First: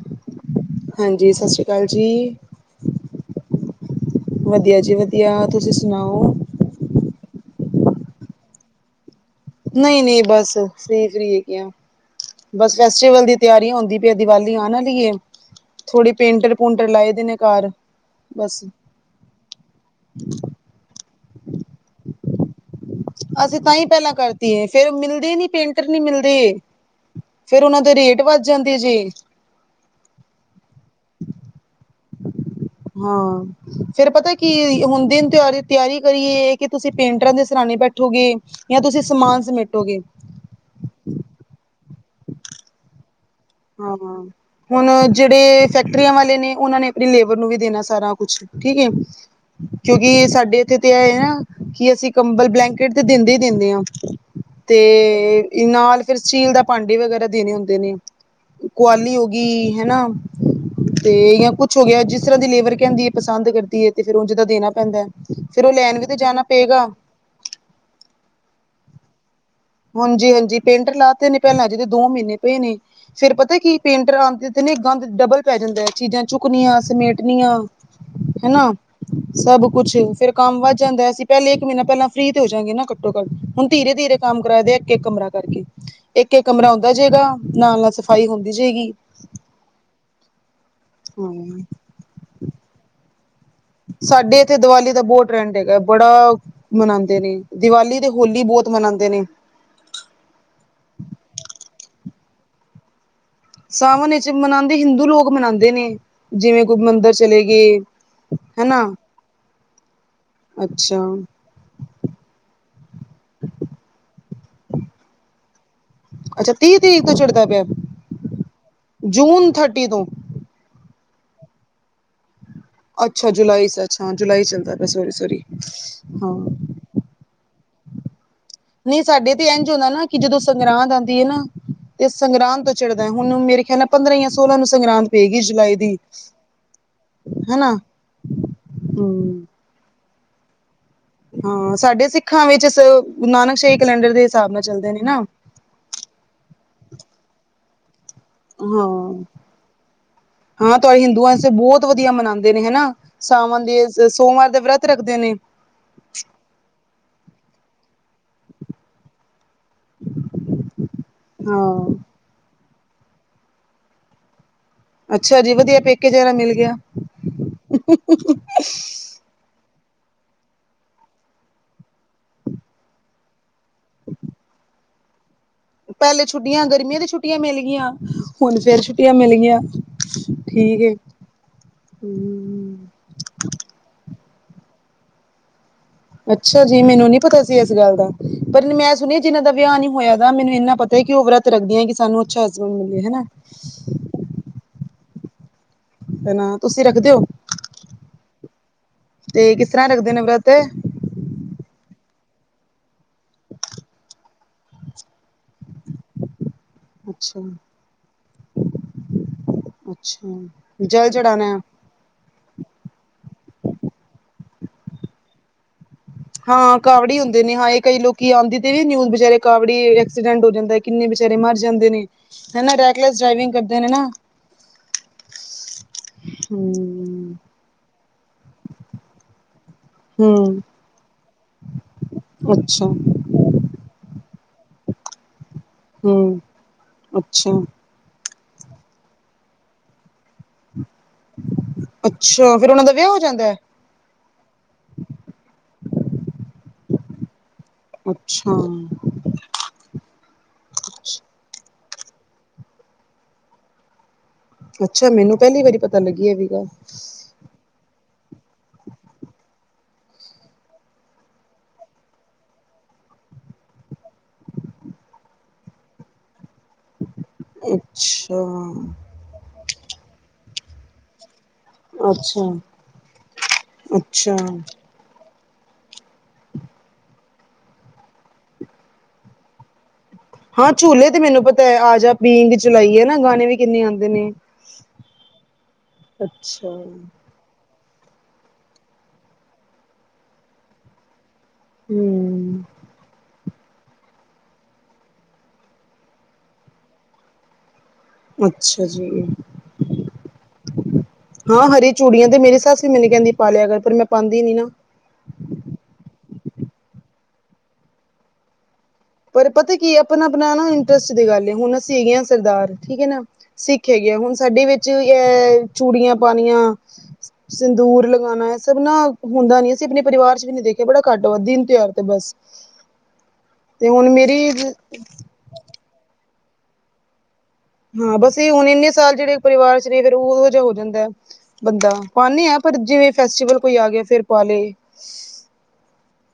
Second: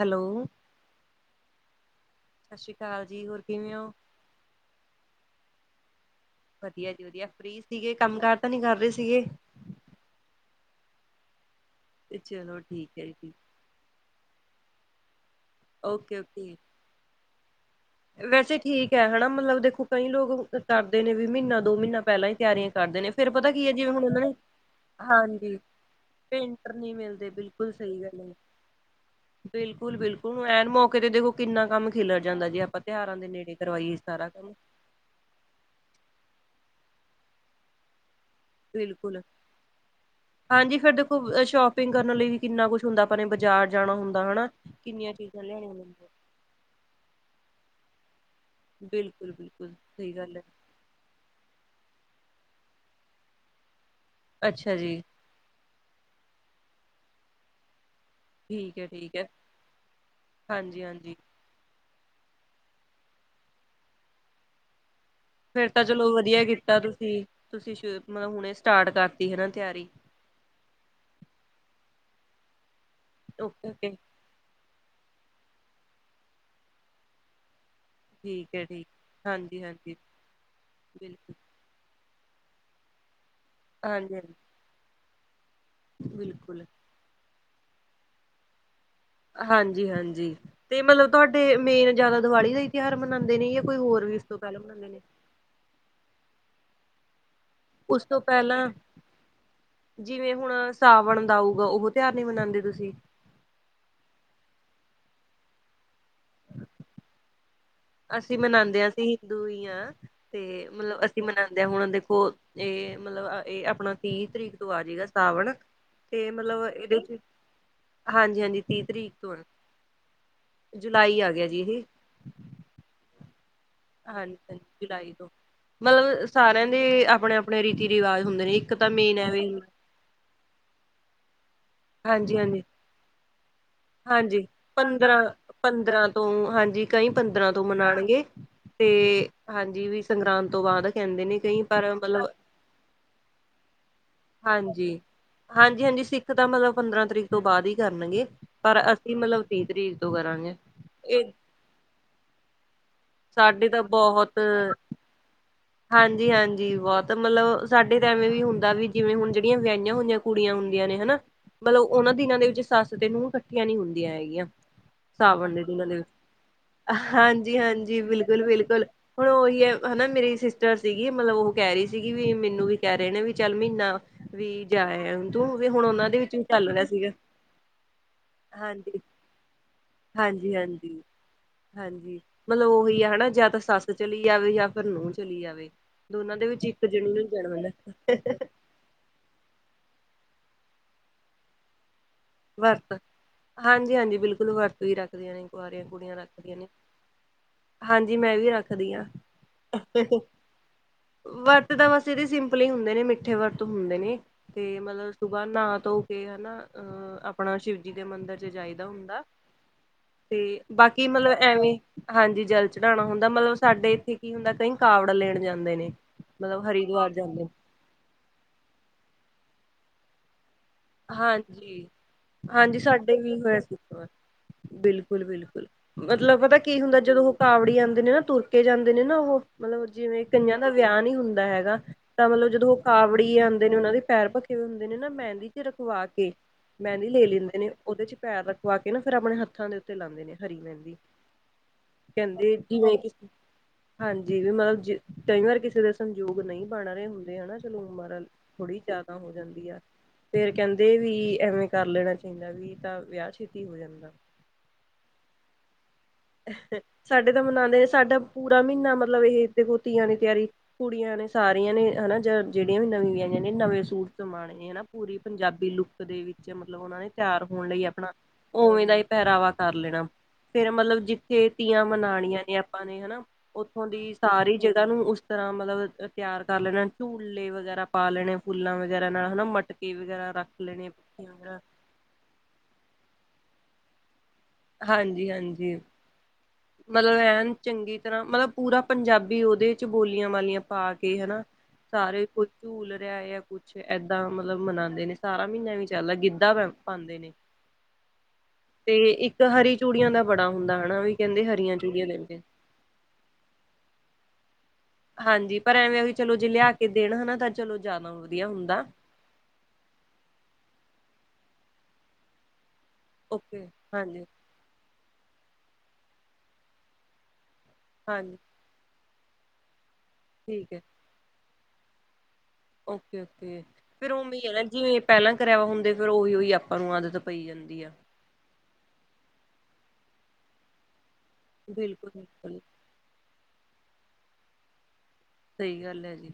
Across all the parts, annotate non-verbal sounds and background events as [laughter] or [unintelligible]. Hello ਹਾਂਜੀ ਸਸ ਸ਼ੀ ਕਾਲ ਜੀ। ਸਸ ਸ਼ੀ ਕਾਲ ਜੀ, ਹੋਰ ਕਿਵੇਂ ਓ? ਵਧੀਆ ਜੀ ਵਧੀਆ ਤੁਸੀਂ ਸੁਣਾਓ। ਵਧੀਆ ਜੀ ਵਧੀਆ ਫ੍ਈ ਸੀਗੇ ਕੰਮ ਕਾਰ ਤਾਂ ਨੀ ਕਰ ਰੇ ਸੀਗੇ। ਨਈ-ਨਈ ਬਸ ਫਰੀ-ਫਰੀ ਹੈਗੀਆ। ਤੇ ਚਲੋ ਠੀਕ ਏ ਜੀ। ਹੁੰਦੀ ਪੀ ਏ ਦੀਵਾਲੀ ਆਨ ਆਲੀ ਏ ਥੋੜੇ ਓਕੇ ਓਕੇ ਪੇਂਟਰ-ਪੂੰਟਰ ਲਾਏ ਦੇ ਨੇ ਕਾਰ। ਵੈਸੇ ਠੀਕ ਐ ਹਣਾ ਮਲਬ ਦੇਖੋ, ਕਈ ਲੋਕ ਕਰਦੇ ਨੇ ਵੀ ਮਈਨਾ ਦੋ ਮਈਨਾ ਪਹੇਲਾ ਹੀ ਤਿਆਰੀਆ ਕਰਦੇ ਨੇ ਫੇਰ ਪਤਾ ਅਸੀਂ ਕੀ ਐ ਤਾਂ ਹੀ ਜਿਵੇਂ ਹੁਣ ਪਹਿਲਾਂ ਉਹਨਾਂ ਨੇ ਕਰਤੀ ਹੈ ਫੇਰ ਮਿਲਦੇ ਨੀ ਹਾਂਜੀ ਪੇਂਟਰ ਨਹੀਂ ਮਿਲਦੇ ਪੇਂਟਰ ਨੀ ਮਿਲਦੇ। ਫੇਰ ਓਨਾਂ ਦੇ ਰੇਟ ਵੱਧ ਜਾਂਦੇ ਜੇ। ਬਿਲਕੁਲ-ਬਿਲਕੁਲ ਐਨ ਮੌਕੇ ਤੇ ਦੇਖੋ ਕਿੰਨਾ ਕੰਮ ਖਿਲਰ ਜਾਂਦਾ ਜੇ ਆਪਾ ਤਿ ਹਾਂ, ਫੇਰ ਪਤਾ ਕੀ ਹੁਣ ਦਿਨ ਤੇਆਰ ਦੀ ਤਿਆਰੀ ਕਰੀਏ ਕਿ ਤੁਸੀਂ ਪੇਂਟਰਾਂ ਦੇ ਸਰਾਨੇ ਬੈਠੋਗੇ। ਯਾ ਤੁਸੀਂ ਬਿਲਕੁਲ ਸਮਾਨ ਸਮੇਟੋਗੇ। ਹਾਂਜੀ ਫੇਰ ਦੇਖੋ ਸ਼ੋਪਿੰਗ ਕਰਨ ਲਈ ਵੀ ਕਿੰਨਾ ਕੁਛ ਹੁੰਦਾ। ਆਪਾ ਨੇ ਬਾਜ਼ਾਰ ਜਾਣਾ ਹਾਂ ਹੁੰਦਾ ਹਨਾ ਹੁਨ ਕਿੰਨੀਆਂ ਚੀਜ਼ਾਂ ਜੇੜੇ ਲਿਆਣੀਆਂ ਹੁੰਦੀਆਂ। ਫੈਕਟਰੀਆਂ ਵਾਲੇ ਨੇ ਓਨਾਂ ਨੇ ਆਪਨੀ ਲੇਬਰ ਨੂੰ ਵੀ ਦੇਨਾ ਸਾਰਾ ਕੁਛ। ਠੀਕ ਹੈ ਬਿਲਕੁਲ-ਬਿਲਕੁਲ ਸਈ ਕਿਉਂਕਿ ਗੱਲ ਐ। ਸਾਡੇ ਤੇ ਐ ਏ ਨਾ ਕਿ ਅਸੀਂ ਕੰਬਲ, ਬਲੈਂਕਟ ਤੇ ਦਿੰਦੇ ਹੀ ਦਿੰਨੇ ਆ ਅੱਛਾ ਜੀ ਤੇ ਨਾਲ ਫੇਰ ਸਟੀਲ ਦਾ ਭਾਂਡੇ ਵਗੈਰਾ ਦੇਨੇ ਹੁੰਦੇ ਨੇ। ਠੀਕ ਹੈ, ਠੀਕ ਕੁਆਲੀ ਹੋ ਹੈ। ਗੀ ਹਨਾ ਤੇ ਹਾਂਜੀ-ਹਾਂਜੀ ਯਾ ਕੁ ਹੋ ਗਿਆ ਜਿਸਰ੍ਹਾਂ ਦੀ ਲੇਬਰ ਕਹਿੰਦੀ ਏ ਪਸੰਦ ਕਰਦੀ ਏ ਤੇ ਫਿਰ ਉਝ ਦਾ ਦੇਨਾ ਪੈਂਦਾ। ਫਿਰ ਫੇਰ ਉਹ ਤਾਂ ਲੈਣ ਚਲੋ ਵੀ ਤੇ ਵਧੀਆ ਜਾਣਾ ਕੀਤਾ ਪਏਗਾ ਤੁਸੀਂ, ਤੁਸੀਂ ਸ਼ੇਰ ਮ ਹੁਣੇ ਸਟਾਰਟ ਕਰਤੀ ਹਨਾ ਤਿਆਰੀ। ਹਾਂਜੀ-ਹਾਂਜੀ ਪੇਂਟਰ ਲਾ ਤੇ ਨੇ ਪੇਲਾ ਜਿਹਦੇ ਦੋ ਮਹੀਨੇ ਪਏ ਨੇ ਫੇਰ ਪਤਾ ਕੀ ਓਕੇ-ਓਕੇ ਪੇਂਟਰ ਆਂਦੇ ਤੇ ਨੇ ਗੰਦ ਡਬਲ ਪੈ ਜਾਂਦਾ ਚੀਜ਼ਾਂ ਚੁੱਕਨੀਆਂ, ਸਮੇਟਨੀਆਂ। ਠੀਕ ਹੈ ਹਨਾਂ, ਠੀਕ ਸਭ ਹਾਂਜੀ-ਹਾਂਜੀ ਕੁਛ, ਫੇਰ ਕੰਮ ਵੱਧ ਜਾਂਦਾ ਅਸੀ ਬਿਲਕੁਲ ਪੈਲੇ ਮਹੀਨਾ ਪੈਲਾਂ ਫ੍ਰਰੀ ਤੇ ਹੋ ਜਾਂਗੇ ਨਾਂ। ਘੱਟੋ-ਘੱਟ ਹੁਣ ਧੀਰੇ-ਧੀਰੇ ਹਾਂਜੀ-ਹਾਂਜੀ ਕੰਮ ਕਰਾ ਦੇ, ਇੱਕ-ਇੱਕ ਕਮਰਾ ਕਰਕੇ। ਇੱਕ-ਇੱਕ ਬਿਲਕੁਲ ਕਮਰਾ ਹੁੰਦਾ ਜਏਗਾ। ਨਾਲ-ਨਾਲ ਸਫ਼ਾਈ ਹੁੰਦੀ ਜਾਏਗੀ। ਹਾਂਜੀ, ਹਾਂਜੀ ਤੇ ਮਤਲਬ ਤੁਹਾਡੇ ਹਾਂ ਮੇਨ ਜਿਆਦਾ ਦੀਵਾਲੀ ਦਾ ਈ ਤਿਉਹਾਰ ਮਨਾਉਂਦੇ ਨੇ ਜਾਂ ਕੋਈ ਹੋਰ ਵੀ ਇਸ ਤੋਂ ਸਾਡੇ ਇੱਥੇ ਪਹਿਲਾਂ ਮਨਾਉਂਦੇ ਦੀਵਾਲੀ ਨੇ ਦਾ ਬੋਤ ਟਰੈਂਡ ਹੈਗਾ, ਬੜਾ ਮਨਾਂਦੇ ਨੇ, ਦੀਵਾਲੀ ਉਸ ਤੇ ਤੋਂ ਹੋਲੀ ਬੋਤ ਪਹਿਲਾਂ ਮਨਾਂਦੇ ਨੇ। ਜਿਵੇਂ ਹੁਣ ਸਾਵਣ ਦਾ ਆਊਗਾ ਉਹ ਤਿਉਹਾਰ ਨੀਂ ਮਨਾਂਦੇ ਤੁਸੀਂ। ਸਾਵਨ ਇੱਚ ਮਨਾਂਦੇ, ਹਿੰਦੂ ਲੋਕ ਮਨਾਂਦੇ ਨੇ, ਜਿਵੇਂ ਕੋਈ ਮੰਦਿਰ ਚਲੇ ਗਏ। ਅਸੀਂ ਮਨਾਂਦੇ ਹਨਾ ਆ, ਅਸੀ ਹਿੰਦੂ ਈ ਆਂ ਤੇ ਅੱਛਾ ਮਤਲਬ ਅਸੀਂ ਮਨਾ ਤੇ ਹੁਣ ਦੇਖੋ ਏ ਮਤਲਬ ਏ ਆਪਣਾ ਤੀਹ ਤਰੀਕ ਤੋਂ ਆ ਜਏਗਾ ਸਾਵਣ। ਤੇ ਅੱਛਾ ਮਤਲਬ ਤੀਹ ਏਦੇ ਤਰੀਕ ਤੋਂ ਚ ਚੜ੍ਹਦਾ ਪਿਆ ਹਾਂਜੀ, ਹਾਂਜੀ ਤੀਹ ਤਰੀਕ ਤੋਂ ਏ। ਜੂਨ ਥਰਟੀ ਤੋਂ ਜੁਲਾਈ ਆ ਗਿਆ ਜੀ ਦੇ। ਅੱਛਾ, ਜੁਲਾਈ ਸੇ ਹਾਂਜੀ ਹਾਂਜੀ, ਜੁਲਾਈ ਤੋਂ। ਮਤਲਬ ਹਾਂ ਸਾਰਿਆਂ ਦੇ ਆਪਣੇ-ਆਪਣੇ ਰੀਤੀ ਰਿਵਾਜ ਹੁੰਦੇ ਨੇ। ਤਾਂ ਨਈਂ ਮੇਨ ਸਾਡੇ ਤੇ ਐਵੇਂ ਇੰਝ ਹੁੰਦਾ ਨਾਂ ਕਿ ਜਦੋਂ ਸੰਗਰਾਂਦ ਆਂਦੀ ਐ ਨਾਂ ਤੇ ਹਾਂਜੀ ਹਾਂਜੀ ਸੰਗਰਾਂਦ ਤੋਂ ਚੜਦਾ। ਹੁਣ ਮੇਰੇ ਖਿਆਲ ਨਾਲ ਪੰਦਰਾਂ ਜਾਂ ਹਾਂਜੀ ਸੋਲਾਂ ਨੂੰ ਸੰਗਰਾਂਦ ਪੰਦਰਾਂ ਪਏਗੀ ਜੁਲਾਈ ਦੀ। ਪੰਦਰਾਂ ਤੋਂ ਹਾਂਜੀ ਕਈ ਪੰਦਰਾਂ ਤੋਂ ਹਨਾ ਮਨਾਣਗੇ ਤੇ ਹਮ ਹਾਂਜੀ ਵੀ ਸੰਗਰਾਂਦ ਤੋਂ ਬਾਦ। ਹਾਂ, ਸਾਡੇ ਸਿੱਖਾਂ ਵਿੱਚ ਸੇ ਨਾਨਕ ਸ਼ਾਹੀ ਕੈਲੰਡਰ ਦੇ ਹਿਸਾਬ ਨਾਲ ਹਾਂਜੀ, ਚੱਲਦੇ ਨੇ ਨਾ ਹਾਂਜੀ, ਹਾਂਜੀ ਸਿੱਖ ਤਾਂ ਮਤਲਬ ਪੰਦਰਾਂ ਤਰੀਕ ਤੋਂ ਬਾਅਦ ਈ ਕਰਨਗੇ। ਪਰ ਹਾਂ ਅਸੀਂ ਮਤਲਬ ਤੀਹ ਤਰੀਕ ਤੋਂ ਕਰਾਂਗੇ। ਏ ਤੇ ਵਧੀਆ ਮਨਾਂਦੇ ਨੇ ਹਨਾਂ, ਸਾਵਨ ਸਾਡੇ ਤਾਂ ਦੇ ਸੋਮਵਾਰ ਦੇ ਵਰਤ ਰੱਖਦੇ ਨੇ। ਹਾਂਜੀ-ਹਾਂਜੀ, ਬੋਤ ਮਤਲਬ ਸਾਡੇ ਤੇ ਐਵੇਂ ਵੀ ਹੁੰਦਾ ਵੀ ਜਿਵੇਂ ਹੁਣ ਜਿਹੜੀਆਂ ਵਿਆਹੀਆਂ ਹੋਈਆਂ ਕੁੜੀਆਂ ਹੁੰਦੀਆਂ ਨੇ ਹਨਾਂ, ਮਤਲਬ ਹਾਂ ਓਨਾਂ ਦਿਨਾਂ ਦੇ ਵਿੱਚ ਸੱਸ ਤੇ ਨੂੰਹ ਕੱਠੀਆਂ ਨੀਂ ਹੁੰਦੀਆਂ ਹੈਗੀਆਂ। ਅੱਛਾ ਜੀ ਸਾਵਣ ਦੇ ਵਧੀਆ ਦਿਨਾਂ ਦੇ, ਪੇਕੇ ਜਰਾ ਮਿਲ ਗਿਆ ਹਾਂਜੀ-ਹਾਂਜੀ, ਬਿਲਕੁਲ-ਬਿਲਕੁਲ। ਹੁਣ ਓਹੀ ਐ ਹਨਾਂ, ਮੇਰੀ ਸਿਸਟਰ ਸੀਗੀ, ਮਤਲਬ ਓ ਕੈ ਰੀ ਸੀਗੀ ਵੀ ਮੈਨੂੰ ਵੀ ਕੈ ਰੇ ਨੇ ਵੀ ਚੱਲ ਮੀਂਨਾ ਵੀ ਜਾਇਆ ਤੂੰ ਵੀ ਹੁਣ। ਉਹਨਾਂ ਦੇ ਪੈਲੇ ਵਿੱਚ ਵੀ ਛੁੱਟੀਆਂ, ਚੱਲ ਰਿਹਾ ਗਰਮੀਆਂ ਦੀਆਂ ਸੀਗਾ ਛੁੱਟੀਆਂ ਮਿਲ ਗਈਆਂ। ਹੁਣ ਫੇਰ ਹਾਂਜੀ। ਛੁੱਟੀਆਂ ਮਿਲ ਗਈਆਂ। ਹਾਂਜੀ, ਠੀਕ ਹੈ ਹਾਂਜੀ, ਹਾਂਜੀ। ਮਤਲਬ ਹਮ ਉਹੀ ਆ ਹਨਾਂ, ਜਾਂ ਤਾਂ ਸੱਸ ਚਲੀ ਜਾਵੇ ਜਾਂ ਫਿਰ ਨੂੰਹ ਚਲੀ ਜਾਵੇ। ਦੋਨਾਂ ਦੇ ਅੱਛਾ ਵਿੱਚ ਜੀ, ਇੱਕ ਮੈਨੂੰ ਜਣੀ ਨੀਂ ਨੂੰ ਪਤਾ ਜਾਣਾ ਸੀ। ਇਸ ਗੱਲ ਦਾ ਪੈਂਦਾ ਪਰ ਨੀਂ ਮੈਂ ਸੁਣੀ ਜਿਨ੍ਹਾਂ ਦਾ ਵਿਆਹ ਨੀਂ ਹੋਆ ਦਾ, ਮੈਨੂੰ ਇੰਨਾ ਪਤਾ ਐ ਕਿ ਓ ਵਰਤ ਰੱਖਦੀਆਂ ਕਿ ਸਾਨੂੰ ਅੱਛਾ ਹਸਬੈਂਡ ਵਰਤ, ਮਿਲੇ ਹਨਾ ਹਾਂਜੀ ਹਾਂਜੀ ਬਿਲਕੁਲ ਵਰਤ ਵੀ ਰੱਖਦੀਆਂ ਨੇ, ਕੁਆਰੀਆਂ ਕੁੜੀਆਂ ਰੱਖਦੀਆਂ ਹਨਾ ਨੇ। ਤੁਸੀਂ ਰੱਖਦੇ ਹੋ ਹਾਂਜੀ, ਮੈਂ ਵੀ ਰੱਖਦੀ ਆਂ। ਤੇ ਕਿਸ ਤਰ੍ਹਾਂ ਰੱਖਦੇ ਨੇ ਵਰਤ ਵਰਤ ਤਾਂ ਬਸ ਏਦੇ ਸਿੰਪਲ ਈ ਹੁੰਦੇ ਨੇਂ, ਮਿੱਠੇ ਵਰਤ ਹੁੰਦੇ ਨੇ। ਤੇ ਮਤਲਬ ਸੁਬਾਹ ਨਾਂਅ ਧੋ ਕੇ ਹਨਾਂ ਅ ਅੱਛਾ ਆਪਣਾ ਸ਼ਿਵ ਜੀ ਦੇ ਮੰਦਿਰ ਚ ਜਾਈਦਾ ਹੁੰਦਾ ਤੇ ਅੱਛਾ ਬਾਕੀ ਜਲ ਮਤਲਬ ਚੜਾਣਾ ਐਵੇਂ ਹਾਂਜੀ, ਜਲ ਚੜ੍ਹਾਣਾ ਹੁੰਦਾ। ਮਤਲਬ ਸਾਡੇ ਇੱਥੇ ਕੀ ਹੁੰਦਾ ਕਈ ਕਾਵੜ ਲੈਣ ਜਾਂਦੇ ਨੇ। ਮਤਲਬ ਹਾਂ, ਹਰਿਦੁਆਰ ਕਾਵੜੀ ਹੁੰਦੇ ਜਾਂਦੇ ਨੇ ਹਾਂ ਇਹ ਕਈ ਲੋਕੀ ਆਂਦੀ ਤੇ ਵੀ ਨਿਊਜ਼ ਬੇਚਾਰੇ ਕਾਵੜੀ ਐਕਸੀਡੈਂਟ ਹੋ ਜਾਂਦਾ ਐ। ਕਿੰਨੇ ਬੇਚਾਰੇ ਮਰ ਹਾਂਜੀ, ਜਾਂਦੇ ਨੇ, ਹਨਾਂ ਹਾਂਜੀ ਸਾਡੇ ਰੈਕਲੈਸ ਵੀ ਡਰਾਵਿੰਗ ਹੋਇਆ ਸੀ ਕਰਦੇ ਨੇ ਇੱਕ ਵਾਰ ਨਾਂ। ਬਿਲਕੁਲ ਬਿਲਕੁਲ, ਮਤਲਬ ਪਤਾ ਕੀ ਹੁੰਦਾ ਜਦੋਂ ਹਮ ਕਾਵੜੀ ਆਂਦੇ ਨੇ ਨਾਂ, ਤੁਰਕੇ ਜਾਂਦੇ ਨੇ ਨਾਂ ਉਹੋ ਮਤਲਬ ਜਿਵੇਂ ਕਈਆਂ ਹਮ ਦਾ ਵਿਆਹ ਨਈਂ ਹੁੰਦਾ ਹੈਗਾ ਤਾਂ ਮਤਲਬ ਜਦੋਂ ਓ ਅੱਛਾ ਕਾਵੜੀ ਆਂਦੇ ਨੇ ਓਨਾਂ ਦੇ ਪੈਰ ਤੇ ਓ ਹੁੰਦੇ ਨੇ ਨਾਂ ਮਹਿੰਦੀ ਤੇ ਰਖਵਾ ਕੇ ਹਮ ਮਹਿੰਦੀ ਲੈ ਲੈਂਦੇ ਅੱਛਾ ਨੇ। ਓਦੇ ਚ ਪੈਰ ਰਖਵਾ ਕੇ ਨਾਂ ਫਿਰ ਆਪਣੇ ਹੱਥਾਂ ਦੇ ਉੱਤੇ ਲਾਂਦੇ ਨੇ ਹਰੀ ਮਹਿੰਦੀ। ਅੱਛਾ ਕੈਂਦੀ ਫੇਰ ਕਿ ਉਹਨਾਂ ਦਾ ਵਿਆਹ ਹੋ [unintelligible] ਜਾਂਦਾ ਹੈ? ਹਾਂਜੀ ਵੀ ਮਤਲਬ ਜੇ ਕਈ ਵਾਰ ਕਿਸੇ ਦੇ ਸੰਯੋਗ ਨਈ ਬਣ ਰਏ ਹੁੰਦੇ ਹਨਾ। ਲੂਨ ਮਾਰ ਥੋੜੀ ਅੱਛਾ ਜਾਦਾ ਹੋ ਜਾਂਦੀ ਐ। ਫੇਰ ਕੈਂਦੇ ਵੀ ਐਵੇਂ ਕਰ ਲੈਣਾ ਚਾਈਦਾ ਵੀ ਤਾਂ ਵਿਆ ਛੇਤੀ ਹੋ ਜਾਂਦਾ। ਅੱਛਾ ਮੈਨੂੰ ਕੈਂਦੀ ਬਈ ਸਾਡੇ ਤਾਂ ਮਨਾਦੇ ਨੇ ਸਾਡਾ ਪੂਰਾ ਮੀਨਾ ਮਤਲਬ ਏਹ ਦੇਖੋ ਤੀਆਂ ਦੀ ਤਿਆਰੀ ਕੁੜੀਆਂ ਨੇ ਸਾਰੀਆਂ ਨੇ ਹਨਾ ਜੇੜੀਆਂ ਵੀ ਨਵੀਂਆ ਵਿਆਹੀਆ ਨੇ ਨਵੇਂ ਸੂਟ ਸਮਾਣੇ ਹਨਾ ਪੂਰੀ ਪੰਜਾਬੀ ਲੁੱਕ ਦੇ ਵਿੱਚ ਮਤਲਬ ਓਨਾਂ ਨੇ ਤਿਆਰ ਹੋਣ ਲਈ ਆਪਣਾ ਅੱਛਾ ਉਵੇਂ ਦਾ ਪੈਰਾਵਾ ਕਰ ਲੈਣਾ ਫੇਰ ਮਤਲਬ ਜਿੱਥੇ ਤੀਆਂ ਮਨਾਣੀਆਂ ਅੱਛਾ ਨੇ ਆਪਾਂ ਨੇ ਹਨਾ ਓਥੋਂ ਦੀ ਅੱਛਾ ਸਾਰੀ ਜਗ੍ਹਾ ਨੂੰ ਤਰ੍ਹਾਂ ਮਤਲਬ ਤਿਆਰ ਕਰ ਲੈਣਾ ਝੂਲੇ ਵਗੈਰਾ ਪਾ ਲੈਣੇ ਫੁੱਲਾਂ ਵਗੈਰਾ ਨਾਲ ਹਨਾ ਮਟਕੇ ਵਗੈਰਾ ਰੱਖ ਹਾਂ ਲੈਣੇ ਝੂਲੇ ਤੇ ਮੈਨੂੰ ਪਤਾ ਐ ਜਾ ਬੀਗ ਚਲਾਈ ਹੈ ਨਾ ਗਾਣੇ ਵੀ ਕਿੰਨੇ ਆਦੇ ਨੇ ਹਾਂਜੀ-ਹਾਂਜੀ। ਅੱਛਾ। ਮਤਲਬ ਐਨ ਚੰਗੀ ਤਰ੍ਹਾਂ ਮਤਲਬ ਪੂਰਾ ਪੰਜਾਬੀ ਓਦੇ ਚ ਬੋਲੀਆਂ ਵਾਲੀਆਂ ਪਾ ਕੇ ਹਨਾ ਸਾਰੇ ਕੋ ਹਮ ਝੂਲ ਰਿਆ ਜਾਂ ਕੁੱਛ ਏਦਾਂ ਮਤਲਬ ਮਨਾਦੇ ਨੇ ਸਾਰਾ ਮੀਨਾ ਐਵੀ ਚੱਲਦਾ ਗਿੱਧਾ ਪਾਦੇ ਨੇ। ਅੱਛਾ ਤੇ ਜੀ ਇੱਕ ਹਰੀ ਚੂੜੀਆਂ ਦਾ ਬੜਾ ਹੁੰਦਾ ਹਨਾ ਵੀ। ਕਹਿੰਦੇ ਹਾਂ ਹਰੀਆਂ ਹਰੀ ਚੂੜੀਆਂ ਤੇ ਦਿੰਦੇ ਮੇਰੀ ਸੱਸ ਵੀ ਮੈਨੂੰ ਕੈਦੀ ਪਾ ਲਿਆ ਕਰ ਪਰ ਮੈਂ ਪਾਦੀ ਨੀ ਨਾ। ਹਾਂਜੀ ਪਰ ਐਵੇਂ ਚਲੋ ਜੇ ਲਿਆ ਕੇ ਦੇਣ ਹਨਾ ਤਾਂ ਚਲੋ ਜ਼ਿਆਦਾ ਵਧੀਆ ਹੁੰਦਾ। ਪਰ ਪਤਾ ਕੀ ਆਪਨਾ-ਆਪਨਾ ਨਾ ਇੰਟਰਸਟ ਦੀ ਗੱਲ ਹੁਣ ਅਸੀਂ ਹੈਗੇ ਹਾਂ ਸਰਦਾਰ ਠੀਕ ਐ ਨਾ ਓਕੇ ਸਿੱਖ ਹੈਗੇ ਆ ਹਾਂਜੀ ਹੁਣ ਸਾਡੇ ਵਿੱਚ ਯੈ ਚੂੜੀਆਂ ਪਾਨੀਆਂ। ਸੰਦੂਰ ਹਾਂਜੀ ਲਗਾਣਾ ਏਹ ਸਭ ਨਾ ਹੁੰਦਾ ਨੀ ਅਸੀਂ ਆਪਣੇ ਪਰਿਵਾਰ ਚ ਵੀ ਨੀ ਠੀਕ ਹੈ ਦੇਖਿਆ ਬੜਾ ਘੱਟ ਵੱਦ ਈ ਦਿਨ ਤਿਹਾਰ ਤੇ ਬਸ ਓਕੇ-ਓਕੇ ਤੇ ਹੁਣ ਫੇਰ ਓਵੀ ਮੇਰੀ ਐ ਨਾ ਜਿਵੇਂ ਪੈਲਾਂ ਕਰਵਾ ਹੁੰਦੇ ਫੇਰ ਓਹੀ-ਓਹੀ ਆਪਾਂ ਨੂੰ ਆਦਤ ਪਈ ਜਾਂਦੀ ਐ। ਹਾਂ ਬਸ ਏ ਹੁਣ ਇੰਨੇ ਸਾਲ ਜੇੜੇ ਪਰਿਵਾਰ ਚ ਰਈਏ ਫੇਰ ਓ ਓਹੋ ਜਿਹਾ ਹੋ ਜਾਂਦਾ ਐ। ਬੰਦਾ ਬਿਲਕੁਲ ਪਾਨੇ ਐ ਬਿਲਕੁਲ ਪਰ ਜਿਵੇਂ ਫੈਸਟੀਵਲ ਕੋਈ ਆ ਗਿਆ ਫੇਰ ਪਾ ਲੇ ਸਈ ਗੱਲ ਐ ਜੀ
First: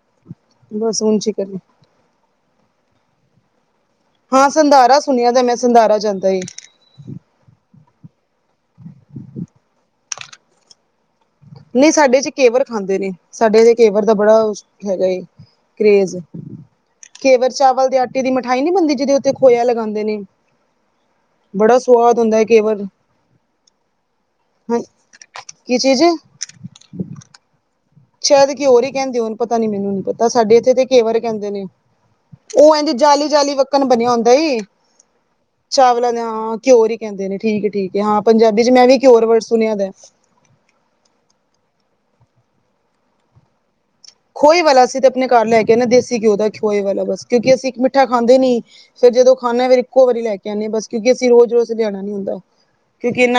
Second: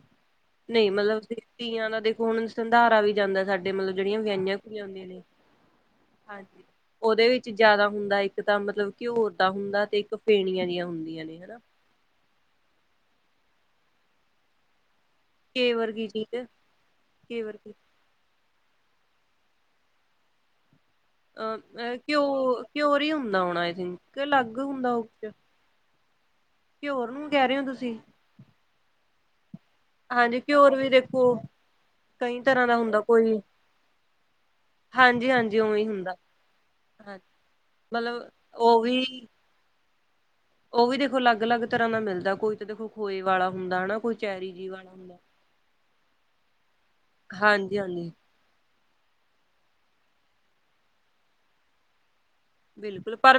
ਨਈ ਮਤਲਬ ਚਿਕਨ ਨੀ। ਤੀਆਂ ਦਾ ਦੇਖੋ ਹੁਣ ਸੰਧਾਰਾ ਵੀ ਜਾਂਦਾ ਸਾਡੇ ਤੇ ਮਤਲਬ ਜੇੜੀਆਂ ਹਾਂ ਵਿਆਹੀਆਂ ਕੁੜੀਆਂ ਸੰਧਾਰਾ ਹੁੰਦੀਆ ਨੇ, ਸੁਣਿਆ ਦਾ ਮੈਂ ਸੰਧਾਰਾ ਜਾਂਦਾ ਏ ਹਾਂਜੀ। ਓਦੇ ਵਿੱਚ ਜਾਦਾ ਹੁੰਦਾ ਇੱਕ ਤਾਂ ਮਤਲਬ ਘਿਓ ਦਾ ਹੁੰਦਾ ਤੇ ਇੱਕ ਫੇਣੀਆਂ ਜਿਆਂ ਹੁੰਦੀਆਂ ਨੇ ਹਨਾ ਨਈ ਸਾਡੇ ਚ ਕੇਵਰ ਖਾਂਦੇ ਨੇ ਸਾਡੇ ਚ ਕੇਵਰ ਦਾ ਬੜਾ ਹੈਗਾ ਏ। ਕੇ ਵਰਗੀ ਕਰੇਜ਼, ਚੀਜ਼ ਕੇ ਕੇਵਰ ਵਰਗੀ ਚਾਵਲ ਦੇ ਆਟੇ ਟੀ ਦੀ ਮਠਾਈ ਨੀ ਬਣਦੀ ਜਿਦੇ ਉੱਤੇ ਖੋਇਆ ਲਗਾਦੇ ਨੇ। ਬੜਾ ਅ ਸਵਾਦ ਘਿਓ ਹੁੰਦਾ ਹੈ ਕੇਵਰ ਘਿਓਰ ਹੀ ਹੁੰਦਾ ਹੋਣਾ ਆਈ ਥਿੰਕ ਕੇ ਅਲੱਗ ਹਾਂ ਹੁੰਦਾ ਓ। ਕੀ ਚੀਜ਼? ਘਿਓਰ ਨੂੰ ਕੈ ਰਏ ਓ ਤੁਸੀਂ? ਸ਼ੈਦ ਕਿਓਰ ਈ ਕੈਂਦੇ ਹੋਣ ਪਤਾ ਨੀ ਮੈਨੂੰ ਨੀ ਪਤਾ, ਹਾਂਜੀ ਸਾਡੇ ਇੱਥੇ ਘਿਓਰ ਤੇ ਵੀ ਕਿ ਕੇਵਰ ਦੇਖੋ ਕੈਦੇ ਨੇ। ਕਈ ਤਰ੍ਹਾਂ ਓ ਦਾ ਇੰਜ ਹੁੰਦਾ ਕੋਈ ਜਾਲੀ-ਜਾਲੀ ਵੱਕਣ ਬਣਿਆਂ ਹੁੰਦਾਂ ਈ। ਹਾਂਜੀ ਹਾਂਜੀ ਉਵੇਂ ਹੀ ਚਾਵਲਾਂ ਹੁੰਦਾ ਦੇ ਹਾਂ ਘਿਓਰ ਈ ਕੈਂਦੇ ਨੇਂ ਹਾਂ ਠੀਕ ਐ-ਠੀਕ ਐ ਹਾਂ ਮਤਲਬ ਪੰਜ਼ਾਬੀ ਚ ਮੈਂ ਵੀ ਘਿਓਰ ਵਰਡ। ਸੁੁਣਿਆਂ ਦਾ ਐਂ। ਓ ਵੀ ਦੇਖੋਂ ਅਲੱਗ-ਅਲੱਗ ਤਰਾ ਦਾ ਮਿਲ਼ਦਾ, ਕੋਈ ਤੇ ਦੇਖੋਂ ਖੋਏ ਵਾਲਾਂ ਹੁੰਦਾਂ ਹਨਾ। ਕੋਈ ਚੈਰੀ ਖੋਏ ਜੀ ਵਾਲਾਂ ਵਾਲਾ ਅਸੀਂ ਤੇ ਹੁੰਦਾ ਆਪਣੇਂ ਘਰ ਲ਼ੈ ਕੇ ਆਂਦੇ ਦੇਸੀ ਘਿਓ ਦਾ ਖੋਏ ਵਾਲਾਂ ਬਸ ਕਿਉਂਕਿ ਅਸੀਂ ਇੱਕ ਮਿੱਠਾ ਹਾਂਜੀ-ਹਾਂਜੀ ਖਾਂਦੇ ਨੀਂ। ਫ਼ਿਰ ਜਦੋਂ ਖਾਣੈ ਆ ਫੇਰ ਇੱਕੋਂ ਵਾਰੀਂ ਲੈ ਕੇ ਆਂਨੇ ਬਸ ਕਿਉਂਕਿ ਅਸੀਂ ਰੋਜ਼-ਰੋਜ਼ ਲਿਆਣਾ ਨੀਂ ਹੁੰਦਾਂ। ਬਿਲਕੁੱਲ ਪਰ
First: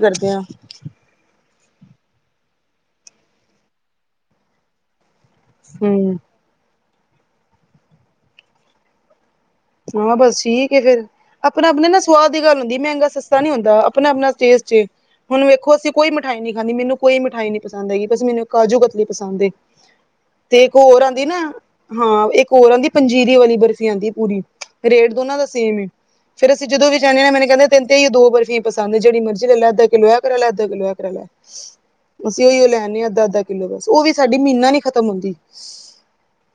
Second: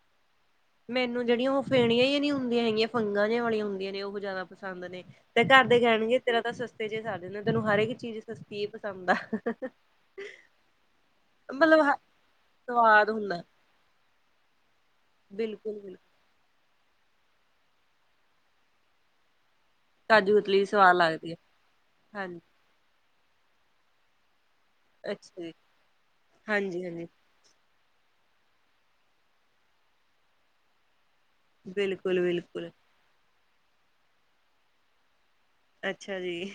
ਕਰਦੇ ਹਾਂ ਜੇੜੀਆਂ ਓ ਫੈਣੀਆਂ ਜੀਆ ਨੀਂ ਹੁੰਦੀਆਂ ਹੈਗੀਆਂ ਫੰਗਾਂ ਜਿਆਂ ਵਾਲੀਆਂ ਹੁੰਦੀਆਂ ਨੇਂ, ਓ ਜ਼ਿਆਦਾ ਪਸੰਦ ਨੇ ਤੇ ਘਰ ਦੇ ਹਮ ਕੈਣਗੇ ਤੇਰਾਂ। ਤੇਰਾਂ ਸਸਤੇ ਚ' ਸਰ ਜਾਂਦਾਂ, ਤੈਂਨੂੰ ਹਰ ਇੱਕ ਚੀਜ਼ ਸਸਤੀ ਏ ਪਸੰਦ ਹੈਂ। ਹਾਂ ਬਸ ਠੀਕ ਹੈਂ ਫ਼ਿਰ, ਆਪਣਾਂ ਮਤਲਬ ਆਪਣੇਂ ਹ ਨਾ ਸਵਾਦ ਦੀ ਗੱਲ਼ ਹੁੰਦੀਂ ਮਹਿੰਗਾ ਸਵਾਦ ਸਸ ਹੁੰਦਾ ਹੁੰਦਾਂ, ਆਪਣਾਂ -ਆਪਣਾਂ ਟੇਸਟ ਏਂ, ਹੁਣ ਵੇਖੋ ਅਸੀਂ ਬਿਲਕੁਲ-ਬਿਲਕੁਲ ਕੋਈ ਮਿਠਾਈ ਨੀਂ ਖਾਂਨੀ ਮੈਂਨੂੰ ਕੋਈ ਮਿਠਾਈ ਨੀਂ ਪਸੰਦ ਹੈਗੀ, ਬਸ ਮੈਂਨੂੰ ਕਾਜੂ ਕਤਲੀ ਪਸੰਦ ਏਂ। ਕਾਜੂ ਤੇ ਕਤਲੀ ਇੱਕ ਸਵਾਦ ਹੋਰ ਆਂਦੀ ਲੱਗਦੀ ਹੈ ਨਾ ਹਾਂ, ਹਾਂਜੀ ਇੱਕ ਹੋਰ ਆਂਦੀ ਪੰਜੀਰੀ ਵਾਲ਼ੀ ਬਰਫ਼ੀ ਆਂਦੀ ਹੈਂ ਪੂਰੀ, ਰੇਟ ਦੋਨਾਂ ਅੱਛਾ ਦਾ ਜੀ ਸੇਮ ਏਂ, ਫ਼ਿਰ ਅਸੀਂ ਜਦੋਂ ਵੀ ਹਾਂਜੀ-ਹਾਂਜੀ ਜਾਂਨੇ ਆ ਮੈਂਨੂੰ ਕਹਿੰਦੇ ਤੈਨੂੰ ਤੇ ਏਹੀਓ ਦੋ ਬਰਫ਼ੀ ਪਸੰਦ ਹੈਂ, ਜਿਹੜੀ ਮਰੀਜ਼ ਲ਼ੈ ਲਾ ਅੱਧਾ ਕਿੱਲੋ ਐਂ ਕਰਾਲਾ, ਅੱਧਾ ਕਿੱਲੋ ਕਰਾਂ ਲ਼ੈ। ਅਸੀਂ ਉਹੀਓ ਬਿਲਕੁਲ-ਬਿਲਕੁਲ ਲ਼ੈ ਆਨੇ ਹਾਂ ਅੱਧਾ- ਅੱਧਾ ਕਿੱਲੋ, ਬਸ ਉਹ ਵੀ ਸ਼ਾਡੀ ਮਹੀਨਾਂ ਨੀਂ ਖ਼ਤਮ ਹੁੰਦੀਂ। ਅੱਛਾ ਜੀ।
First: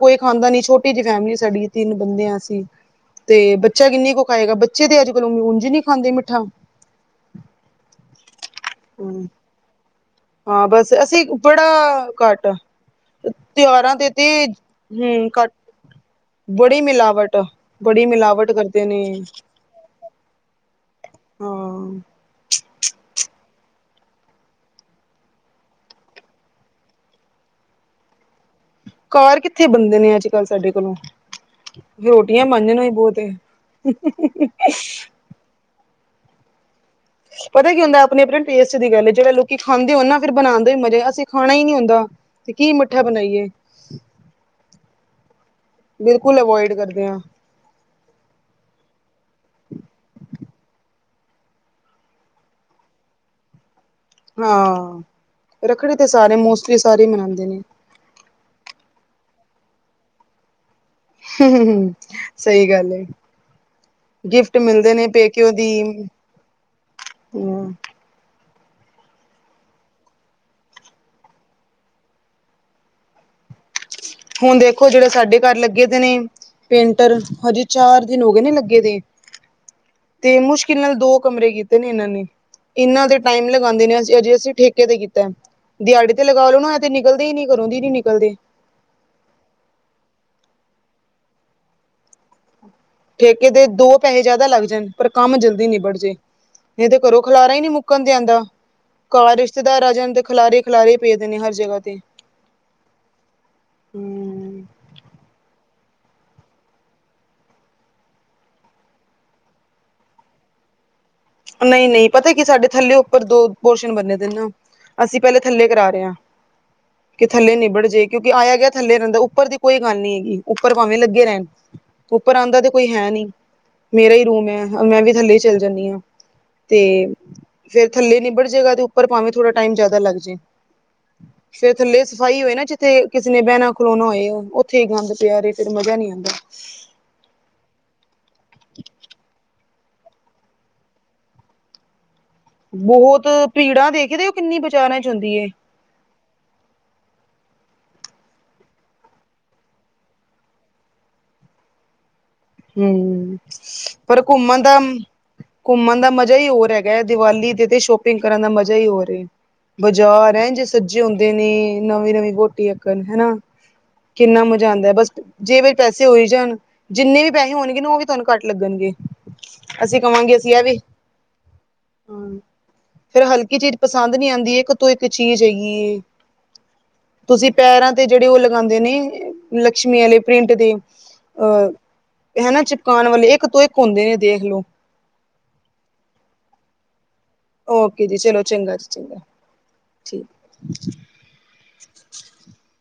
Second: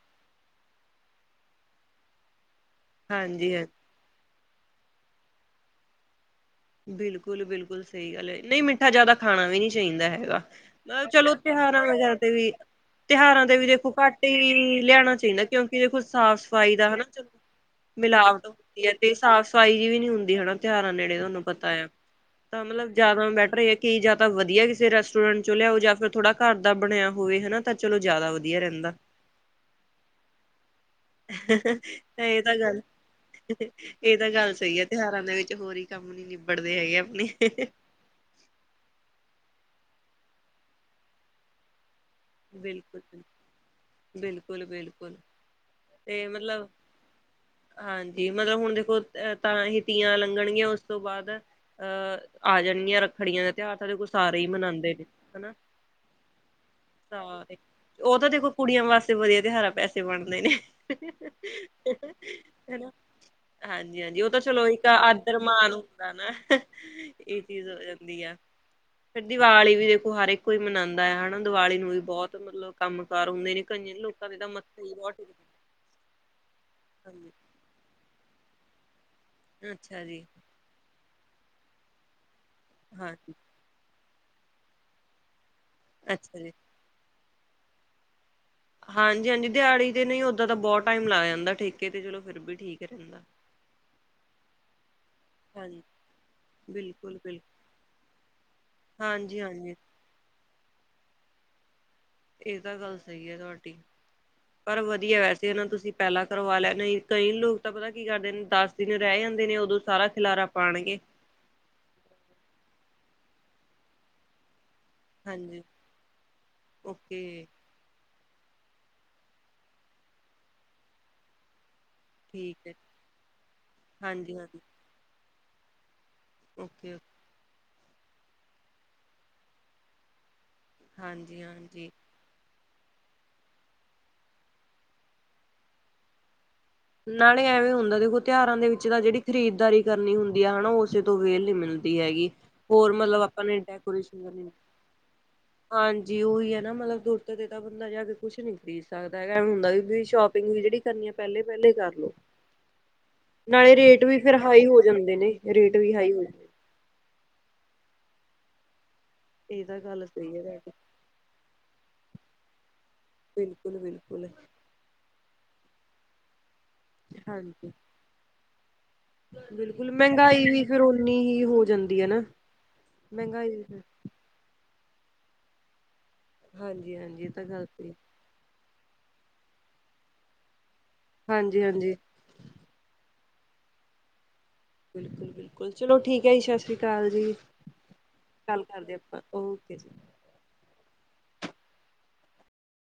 ਕੋਈ ਖਾਂਦਾ ਨੀਂ ਛੋਟੀ ਜਿਹੀ ਫੈਮਲੀ ਸ਼ਾਡੀ ਤਿੰਨ ਬੰਦੇ ਆ ਅਸੀਂ ਤੇ ਹਾਂਜੀ-ਹਾਂਜੀ ਬੱਚਾ ਕਿੰਨੀਂ ਕੁ ਖਾਏਗਾ, ਬੱਚੇ ਤੇ ਅੱਜ਼ ਕੱਲ੍ਹ ਉਂਝ ਨੀਂ ਖਾਂਦੇ ਮਿੱਠਾ। ਬਿਲਕੁੱਲ- ਬਿਲਕੁੱਲ ਸਹੀ ਗੱਲ਼ ਹੈਂ, ਨਹੀਂ ਮਿੱਠਾ ਜ਼ਿਆਦਾ ਹੂੰ। ਖਾਣਾਂ ਵੀ ਨੀਂ ਚਾਹੀਂਦਾ ਹੈਗਾ। ਹਾਂ ਬਸ ਮਤਲਬ ਅਸੀਂ ਚਲੋਂ ਬੜਾ ਤਿਉਹਾਰਾਂ ਵਗ਼ੈਰਾ ਤੇ ਘੱਟ ਵੀ ਤਿਉਹਾਰਾਂ ਤੇ ਵੀ ਦੇਖੋਂ ਤੇ ਘੱਟ ਤੇ ਹੀ ਲਿਆਣਾ ਹੂੰ ਚਾਹੀਂਦਾ, ਘੱਟ ਕਿਉਂਕਿ ਦੇਖੋਂ ਸਾਫ਼- ਸਫ਼ਾਈ ਬੜੀ ਦਾ ਹਨਾ। ਚਲੋਂ ਮਿਲਾਵਟ ਬੜੀ ਮਿਲਾਵਟ ਹੁੰਦੀਂ ਕਰਦੇ ਹੈਂ ਤੇ ਨੇ ਸਾਫ਼ -ਸਫ਼ਾਈ ਜਿਅ ਵੀ ਨੀਂ ਹੁੰਦੀ ਹਨਾ ਤਿਉਹਾਰਾਂ ਨੇੜ੍ਹੇ ਤੁਹਾਂਨੂੰ ਪਤਾਂ ਆ। ਹਾਂ ਤਾਂ ਮੱਤਲਬ ਜ਼ਿਆਦਾ ਬੈਟਰ ਆ ਕਿ ਜਾਂ ਤਾਂ ਵਧੀਆਂ ਕਿਸ਼ੇ ਰੈਸਟੋਰੈਂਟ ਚੋਂ ਲਿਆਓ ਜਾਂ ਫ਼ਿਰ ਥੋੜ੍ਹਾਂ ਘਰ ਦਾ ਬਣਿਆਂ ਹੋਵੇਂ ਹਨਾ ਤਾਂ ਚਲੋਂ ਜ਼ਿਆਦਾ ਵਧੀਆਂ ਰਹਿੰਦਾਂ। ਘਾਰ ਕਿੱਥੇ ਬਣਦੇ ਨੇਂ ਅੱਜ਼ ਕੱਲ੍ਹ ਸਾਡੇ ਕੋਲ਼ੋਂ। ਇਹ ਤਾਂ ਗੱਲ਼, ਏ ਇਹ ਤਾਂ ਗੱਲ਼ ਸਹੀ ਹੈਂ ਤਿਉਹਾਰਾਂ ਦੇ ਵਿੱਚ ਹੋਰ ਈ ਕੰਮ ਨੀਂ ਨਿੱਬੜਦੇ ਹੈਗੇ ਆ। ਪਤਾਂ ਕੀ ਹੁੰਦਾਂ ਆਪਣੇਂ- ਆਪਣੇਂ ਟੇਸਟ ਦੀ ਗੱਲ਼ ਹੈਂ ਜਿਵੇਂ ਲੋਕੀਂ ਖਾਂਦੇ ਹੋਣ ਨਾ ਫ਼ਿਰ ਬਣਾਣ ਦਾ ਵੀ ਮਜ਼ਾ ਅਸੀਂ ਖਾਣਾਂ ਹੀ ਨੀਂ ਹੁੰਦਾਂ। ਤੇ ਕੀ ਮਿੱਠਾ ਬਣਾਈਏ। ਬਿਲਕੁਲ-ਬਿਲਕੁਲ-ਬਿਲਕੁਲ ਤੇ ਬਿਲਕੁੱਲ ਮਤਲਬ ਅਵੋਇਡ ਕਰਦੇਂ ਹਾਂ। ਹਾਂਜੀ। ਮੱਤਲਬ ਹੁਣ ਦੇਖੋਂ ਅ ਤਾਂ ਹੀ ਤੀਆਂ ਲੰਘਣਗੀਆਂ ਉਸ ਤੋਂ ਬਾਅਦ ਅਹ ਆ ਜਾਣਗੀਆਂ ਰੱਖੜੀਆਂ ਦਾ ਤਿਉਹਾਰ ਸਾਡੇ ਕੋਲ਼ ਸਾਰੇ ਹੀ ਮਨਾਂਦੇ ਹਾਂ ਨੇਂ ਹਨਾ। ਰੱਖੜੀ ਤੇ ਸਾਰੇ ਮੌਸ ਸਾਰੇ ਉਹ ਤਾਂ ਦੇਖੋਂ ਕੁੜੀਆਂ ਵਾਸਤੇ ਵਧੀਆਂ ਤਿਉਹਾਰ ਆ ਪੈਸੇ ਬਣਦੇ ਨੇਂ। ਸਹੀ ਗੱਲ਼ ਏਂ। ਹਾਂਜੀ- ਹਾਂਜੀ ਉਹ ਤਾਂ ਚਲੋਂ ਇੱਕ ਆਦਰ ਪੇਕਿਓ ਦੀ ਮਾਣ ਹੁੰਦਾਂ ਨਾ। ਇਹ ਚੀਜ਼ ਹੂੰ, ਹੋ ਜਾਂਦੀ। ਫ਼ਿਰ ਦੀਵਾਲ਼ੀ ਵੀ ਦੇਖੋਂ ਹਰ ਇੱਕ ਕੋਈ ਮਨਾਦਾ ਹੈਂ ਹਨਾ ਦੀਵਾਲ਼ੀ ਨੂੰ ਵੀ ਬਹੁਤ ਮੱਤਲਬ ਕੰਮ ਕਾਰ ਹੁੰਦੇ ਨੇਂ ਕਈਆਂ ਲੋਕ ਹੁਣ ਦੇਖੋਂ ਜਿਹੜੇ ਸਾਡੇ ਘਰ ਲੱਗੇਂ ਦੇ ਨੇਂ, ਪੇਂਟਰ ਹਾਂਜੀ ਹਜੇ ਚਾਰ ਦਿਨ ਹੋਗੇ ਨੇਂ ਲੱਗੇਂ ਦੇ। ਅੱਛਾ ਜੀ। ਤੇ ਮੁਸ਼ਕਿਲ ਨਾਲ਼ ਦੋ ਕਮਰੇ ਕੀਤੇ ਨੇਂ ਇਹਨਾਂ ਨੇ। ਇਹਨਾਂ ਦੇ ਹਾਂਜੀ ਟਾਇਮ ਲੱ ਲਗਾਉਂਦੇ ਨੇਂ ਅਸੀਂ ਅਜ਼ੇ ਅਸੀਂ ਠੇਕੇ ਤੇ ਕੀਤਾਂ। ਦਿਹਾੜੀ ਤੇ ਅੱਛਾ ਲਗਾਂ ਜੀ ਲਓ ਨਾ ਤੇ ਨਿਕਲ਼ਦੇ ਹੀ ਨੀਂ ਕਰੋਂ ਦੀ ਨੀਂ ਨਿਕਲ਼ਦੇ। ਹਾਂਜੀ‍- ਹਾਂਜੀ, ਦਿਹਾੜੀ ਤੇ ਨਹੀਂ ਓਦਾਂ ਤੇ ਬਹੁਤ ਟਾਇਮ ਲੱਗ ਜਾਂਦਾਂ ਠੇਕੇ ਤੇ ਚਲੋਂ ਫ਼ਿਰ ਵੀ ਠੀਕ। ਰਹਿੰਦਾ। ਠੇਕੇ ਦੇ ਦੋ ਪੈਹੇ ਜ਼ਿਆਦਾ ਲੱਗ ਜਾਣ, ਪਰ ਕੰਮ ਜ਼ਲਦੀ ਹਾਂਜੀ। ਨਿਬੜ ਜੇ। ਨਹੀਂ ਤੇ ਘਰੋਂ ਬਿਲਕੁਲ-ਬਿਲਕੁਲ, ਖਲਾਰਾ ਹੀ ਨੀਂ ਮੁੱਕਣ ਤੇ ਆਂਦਾ। ਘਰ ਹਾਂਜੀ-ਹਾਂਜੀ ਰਿਸ਼ਤੇਦਾਰ ਆ ਜਾਂਣ ਤੇ ਖਲਾਰੇ ਖਲਾਰੇ ਹੀ ਪਏ ਦੇ ਨੇਂ ਹਰ ਜਗ੍ਹਾ ਤੇ। ਇਹ ਤਾਂ ਗੱਲ਼ ਸਹੀ ਹੈਂ ਤੁਹਾਡੀ। ਹਮ ਪਰ ਵਧੀਆ ਵੈਸੇ ਇਹ ਨਾ ਤੁਸੀਂ ਪਹਿਲਾਂ ਕਰਵਾ ਲਿਆ ਨਹੀਂ ਕਈ ਲੋਕ ਤਾਂ ਪਤਾ ਕੀ ਕਰਦੇ ਨੇ ਦਿਨ ਰਹਿ ਜਾਂਦੇ ਨੇ, ਉਦੋਂ ਸਾਰਾ ਖਿਲਾਰਾ ਪਾਣਗੇ। ਨਹੀਂ-ਨਹੀਂ, ਪਤਾ ਕੀ ਸਾਡੇ ਥੱਲੇ-ਉੱਪਰ ਦੋ ਪੋਸ਼ਨ ਬਨੇਦੇ ਨਾ। ਅਸੀਂ ਪਹਿਲੇ ਹਾਂਜੀ। ਥੱਲੇ ਕਰਾ ਰਹੇ ਹਾਂ, ਕਿ ਓਕੇ ਥੱਲੇ ਨਿਬੜ ਜੇ। ਕਿਉਂਕਿ ਆਇਆ-ਗਿਆ ਥੱਲੇ ਰਹਿੰਦਾ, ਉੱਪਰ ਦੀ ਕੋਈ ਗੱਲ ਨੀ ਹੈਗੀ ਉੱਪਰ ਭਾਵੇਂ ਲੱਗੇ ਰਹਿਣ। ਉੱਪਰ ਆਂਦਾ ਠੀਕ ਤੇ ਹੈ ਕੋਈ ਹੈਨੀ, ਮੇਰਾ ਹੀ ਰੂਮ ਹਾਂਜੀ-ਹਾਂਜੀ ਐ, 'ਮੈਂ'ਵੀ ਥੱਲੇ ਹੀ ਚੱਲ ਜਾਂਦੀ ਹਾਂ। ਤੇ, ਓਕੇ ਫਿਰ ਥੱਲੇ ਨਿਬੜ ਜੇਗਾ, ਤੇ ਉੱਪਰ ਭਾਂਵੇ ਥੋੜਾ ਟਾਈਮ ਜਿਆਦਾ ਲੱਗਜੇ। ਸੇ ਹਾਂਜੀ-ਹਾਂਜੀ। ਥਲੇ ਸਫਾਈ ਹੋਏ ਨਾ ਜਿੱਥੇ, ਕਿਸੇ ਨੇ ਬਹਿਣਾ-ਖਲੋਣਾ ਹੋਏ, ਉੱਥੇ ਹੀ ਗੰਦ ਪਿਆ ਰਹੇ ਫਿਰ ਮਜ਼ਾ ਨਹੀਂ ਆਂਦਾ। ਨਾਲੇ ਐਵੇਂ ਹੁੰਦਾ ਦੇਖੋ, ਤਿਉਹਾਰਾਂ ਦੇ ਵਿੱਚ ਤਾਂ ਜਿਹੜੀ ਖਰੀਦਦਾਰੀ ਕਰਨੀ ਹੁੰਦੀ ਆ, ਹਨਾ ਉਸੇ ਤੋਂ ਵ੍ਹੇਲ ਨੀ ਮਿਲਦਾ। ਤੀ ਹੈਗੀ, ਹੋਰ ਮਤਲਬ ਬਹੁਤ ਆਪਾਂ ਨੇ ਭੀੜਾਂ ਡੈਕੋਰੇਸ਼ਨ ਦੇਖਦੇ ਹੋ ਕਰਨ ਕਿੰਨੀ ਬਾਜ਼ਾਰਾਂ ਚ ਹੁੰਦੀ ਏ ਹਾਂਜੀ, ਉਹੀ ਹੈ ਨਾ ਮਤਲਬ ਦੂਰ ਤੇ ਤਾਂ ਬੰਦਾ ਜਾਕੇ ਕੁਛ ਨੀ ਖਰੀਦ ਸਕਦਾ ਹੈਗਾ, ਐਵੇਂ ਹੁੰਦਾ ਵੀ ਸ਼ੌਪਿੰਗ ਵੀ ਜਿਹੜੀ ਕਰਨੀਆਂ, ਪਹਿਲੇ-ਪਹਿਲੇ ਕਰਲੋ। ਹੂੰ, ਪਰ ਘੁੰਮਣ ਦਾ, ਹੋ ਜਾਂਦੇ ਨੇ ਰੇਟ ਵੀ ਘੁੰਮਣ ਦਾ ਹਾਈ ਹੋ ਮਜਾ ਹੀ ਜਾਂਦੇ ਹੋਰ ਏ। ਗੇ, ਦੀਵਾਲੀ ਦੇ ਤੇ ਸ਼ੋਪਿੰਗ ਕਰਨ ਦਾ ਮਜ਼ਾ ਹੀ ਹੋਰ ਏ। ਇਹ ਤਾਂ ਗੱਲ ਬਜ਼ਾਰ ਸਹੀ ਹੈ ਐਜ ਤੁਹਾਡੀ ਸੱਜੇ ਹੁੰਦੇ ਨੇ, ਨਵੀਂ-ਨਵੀਂ ਵੋਟੀ ਏਕਣ, ਹੈਨਾ। ਬਿਲਕੁਲ ਬਿਲਕੁਲ। ਜਾਂਦਾ, ਬਸ ਜੇਬ'ਚ ਪੈਸੇ ਹੋਈ ਜਾਣ, ਜਿੰਨੇ ਵੀ ਪੈਸੇ ਹਾਂਜੀ ਹੋਣਗੇ ਨਾ, ਉਹ ਵੀ ਤੁਹਾਨੂੰ ਘੱਟ ਲੱਗਣਗੇ। ਬਿਲਕੁਲ, ਅਸੀਂ ਕਵਾਂਗੇ ਮਹਿੰਗਾਈ ਅਸੀਂ ਇਹ ਵੀ ਫਿਰ ਓਨੀ ਹੀ ਹੋ ਜਾਂਦੀ ਹੈ ਨਾ, ਹਾਂ ਫੇਰ ਮਹਿੰਗਾਈ ਹਲਕੀ ਵੀ ਚੀਜ਼ ਫਿਰ ਪਸੰਦ ਨਹੀਂ ਆਂਦੀ, ਇੱਕ ਤੋਂ ਇੱਕ ਚੀਜ਼ ਹੇਗੀ ਏ, ਹਾਂਜੀ ਹਾਂਜੀ ਇਹ ਤਾਂ ਤੁਸੀਂ ਗੱਲ ਪੈਰਾਂ ਸਹੀ ਤੇ ਜਿਹੜੇ ਉਹ ਲਗਾਂਦੇ ਨੇ, ਲਕਸ਼ਮੀ ਵਾਲੇ ਪ੍ਰਿੰਟ ਦੇ ਹਾਂਜੀ ਅਹ ਹਾਂਜੀ ਹੈਨਾ ਚਿਪਕਾਣ ਵਾਲੇ ਇੱਕ ਤੋਂ ਇੱਕ ਹੁੰਦੇ ਨੇ, ਦੇਖਲੋ। ਬਿਲਕੁਲ-ਬਿਲਕੁਲ, ਚਲੋ ਠੀਕ ਹੈ ਜੀ, ਸਤਿ ਸ਼੍ਰੀ ਅਕਾਲ ਜੀ। ਓਕੇ ਜੀ, ਚਲੋ ਗੱਲ ਚੰਗਾ ਜੀ, ਕਰਦੇ ਚੰਗਾ, ਆਪਾਂ ਓਕੇ ਜੀ ਠੀਕ।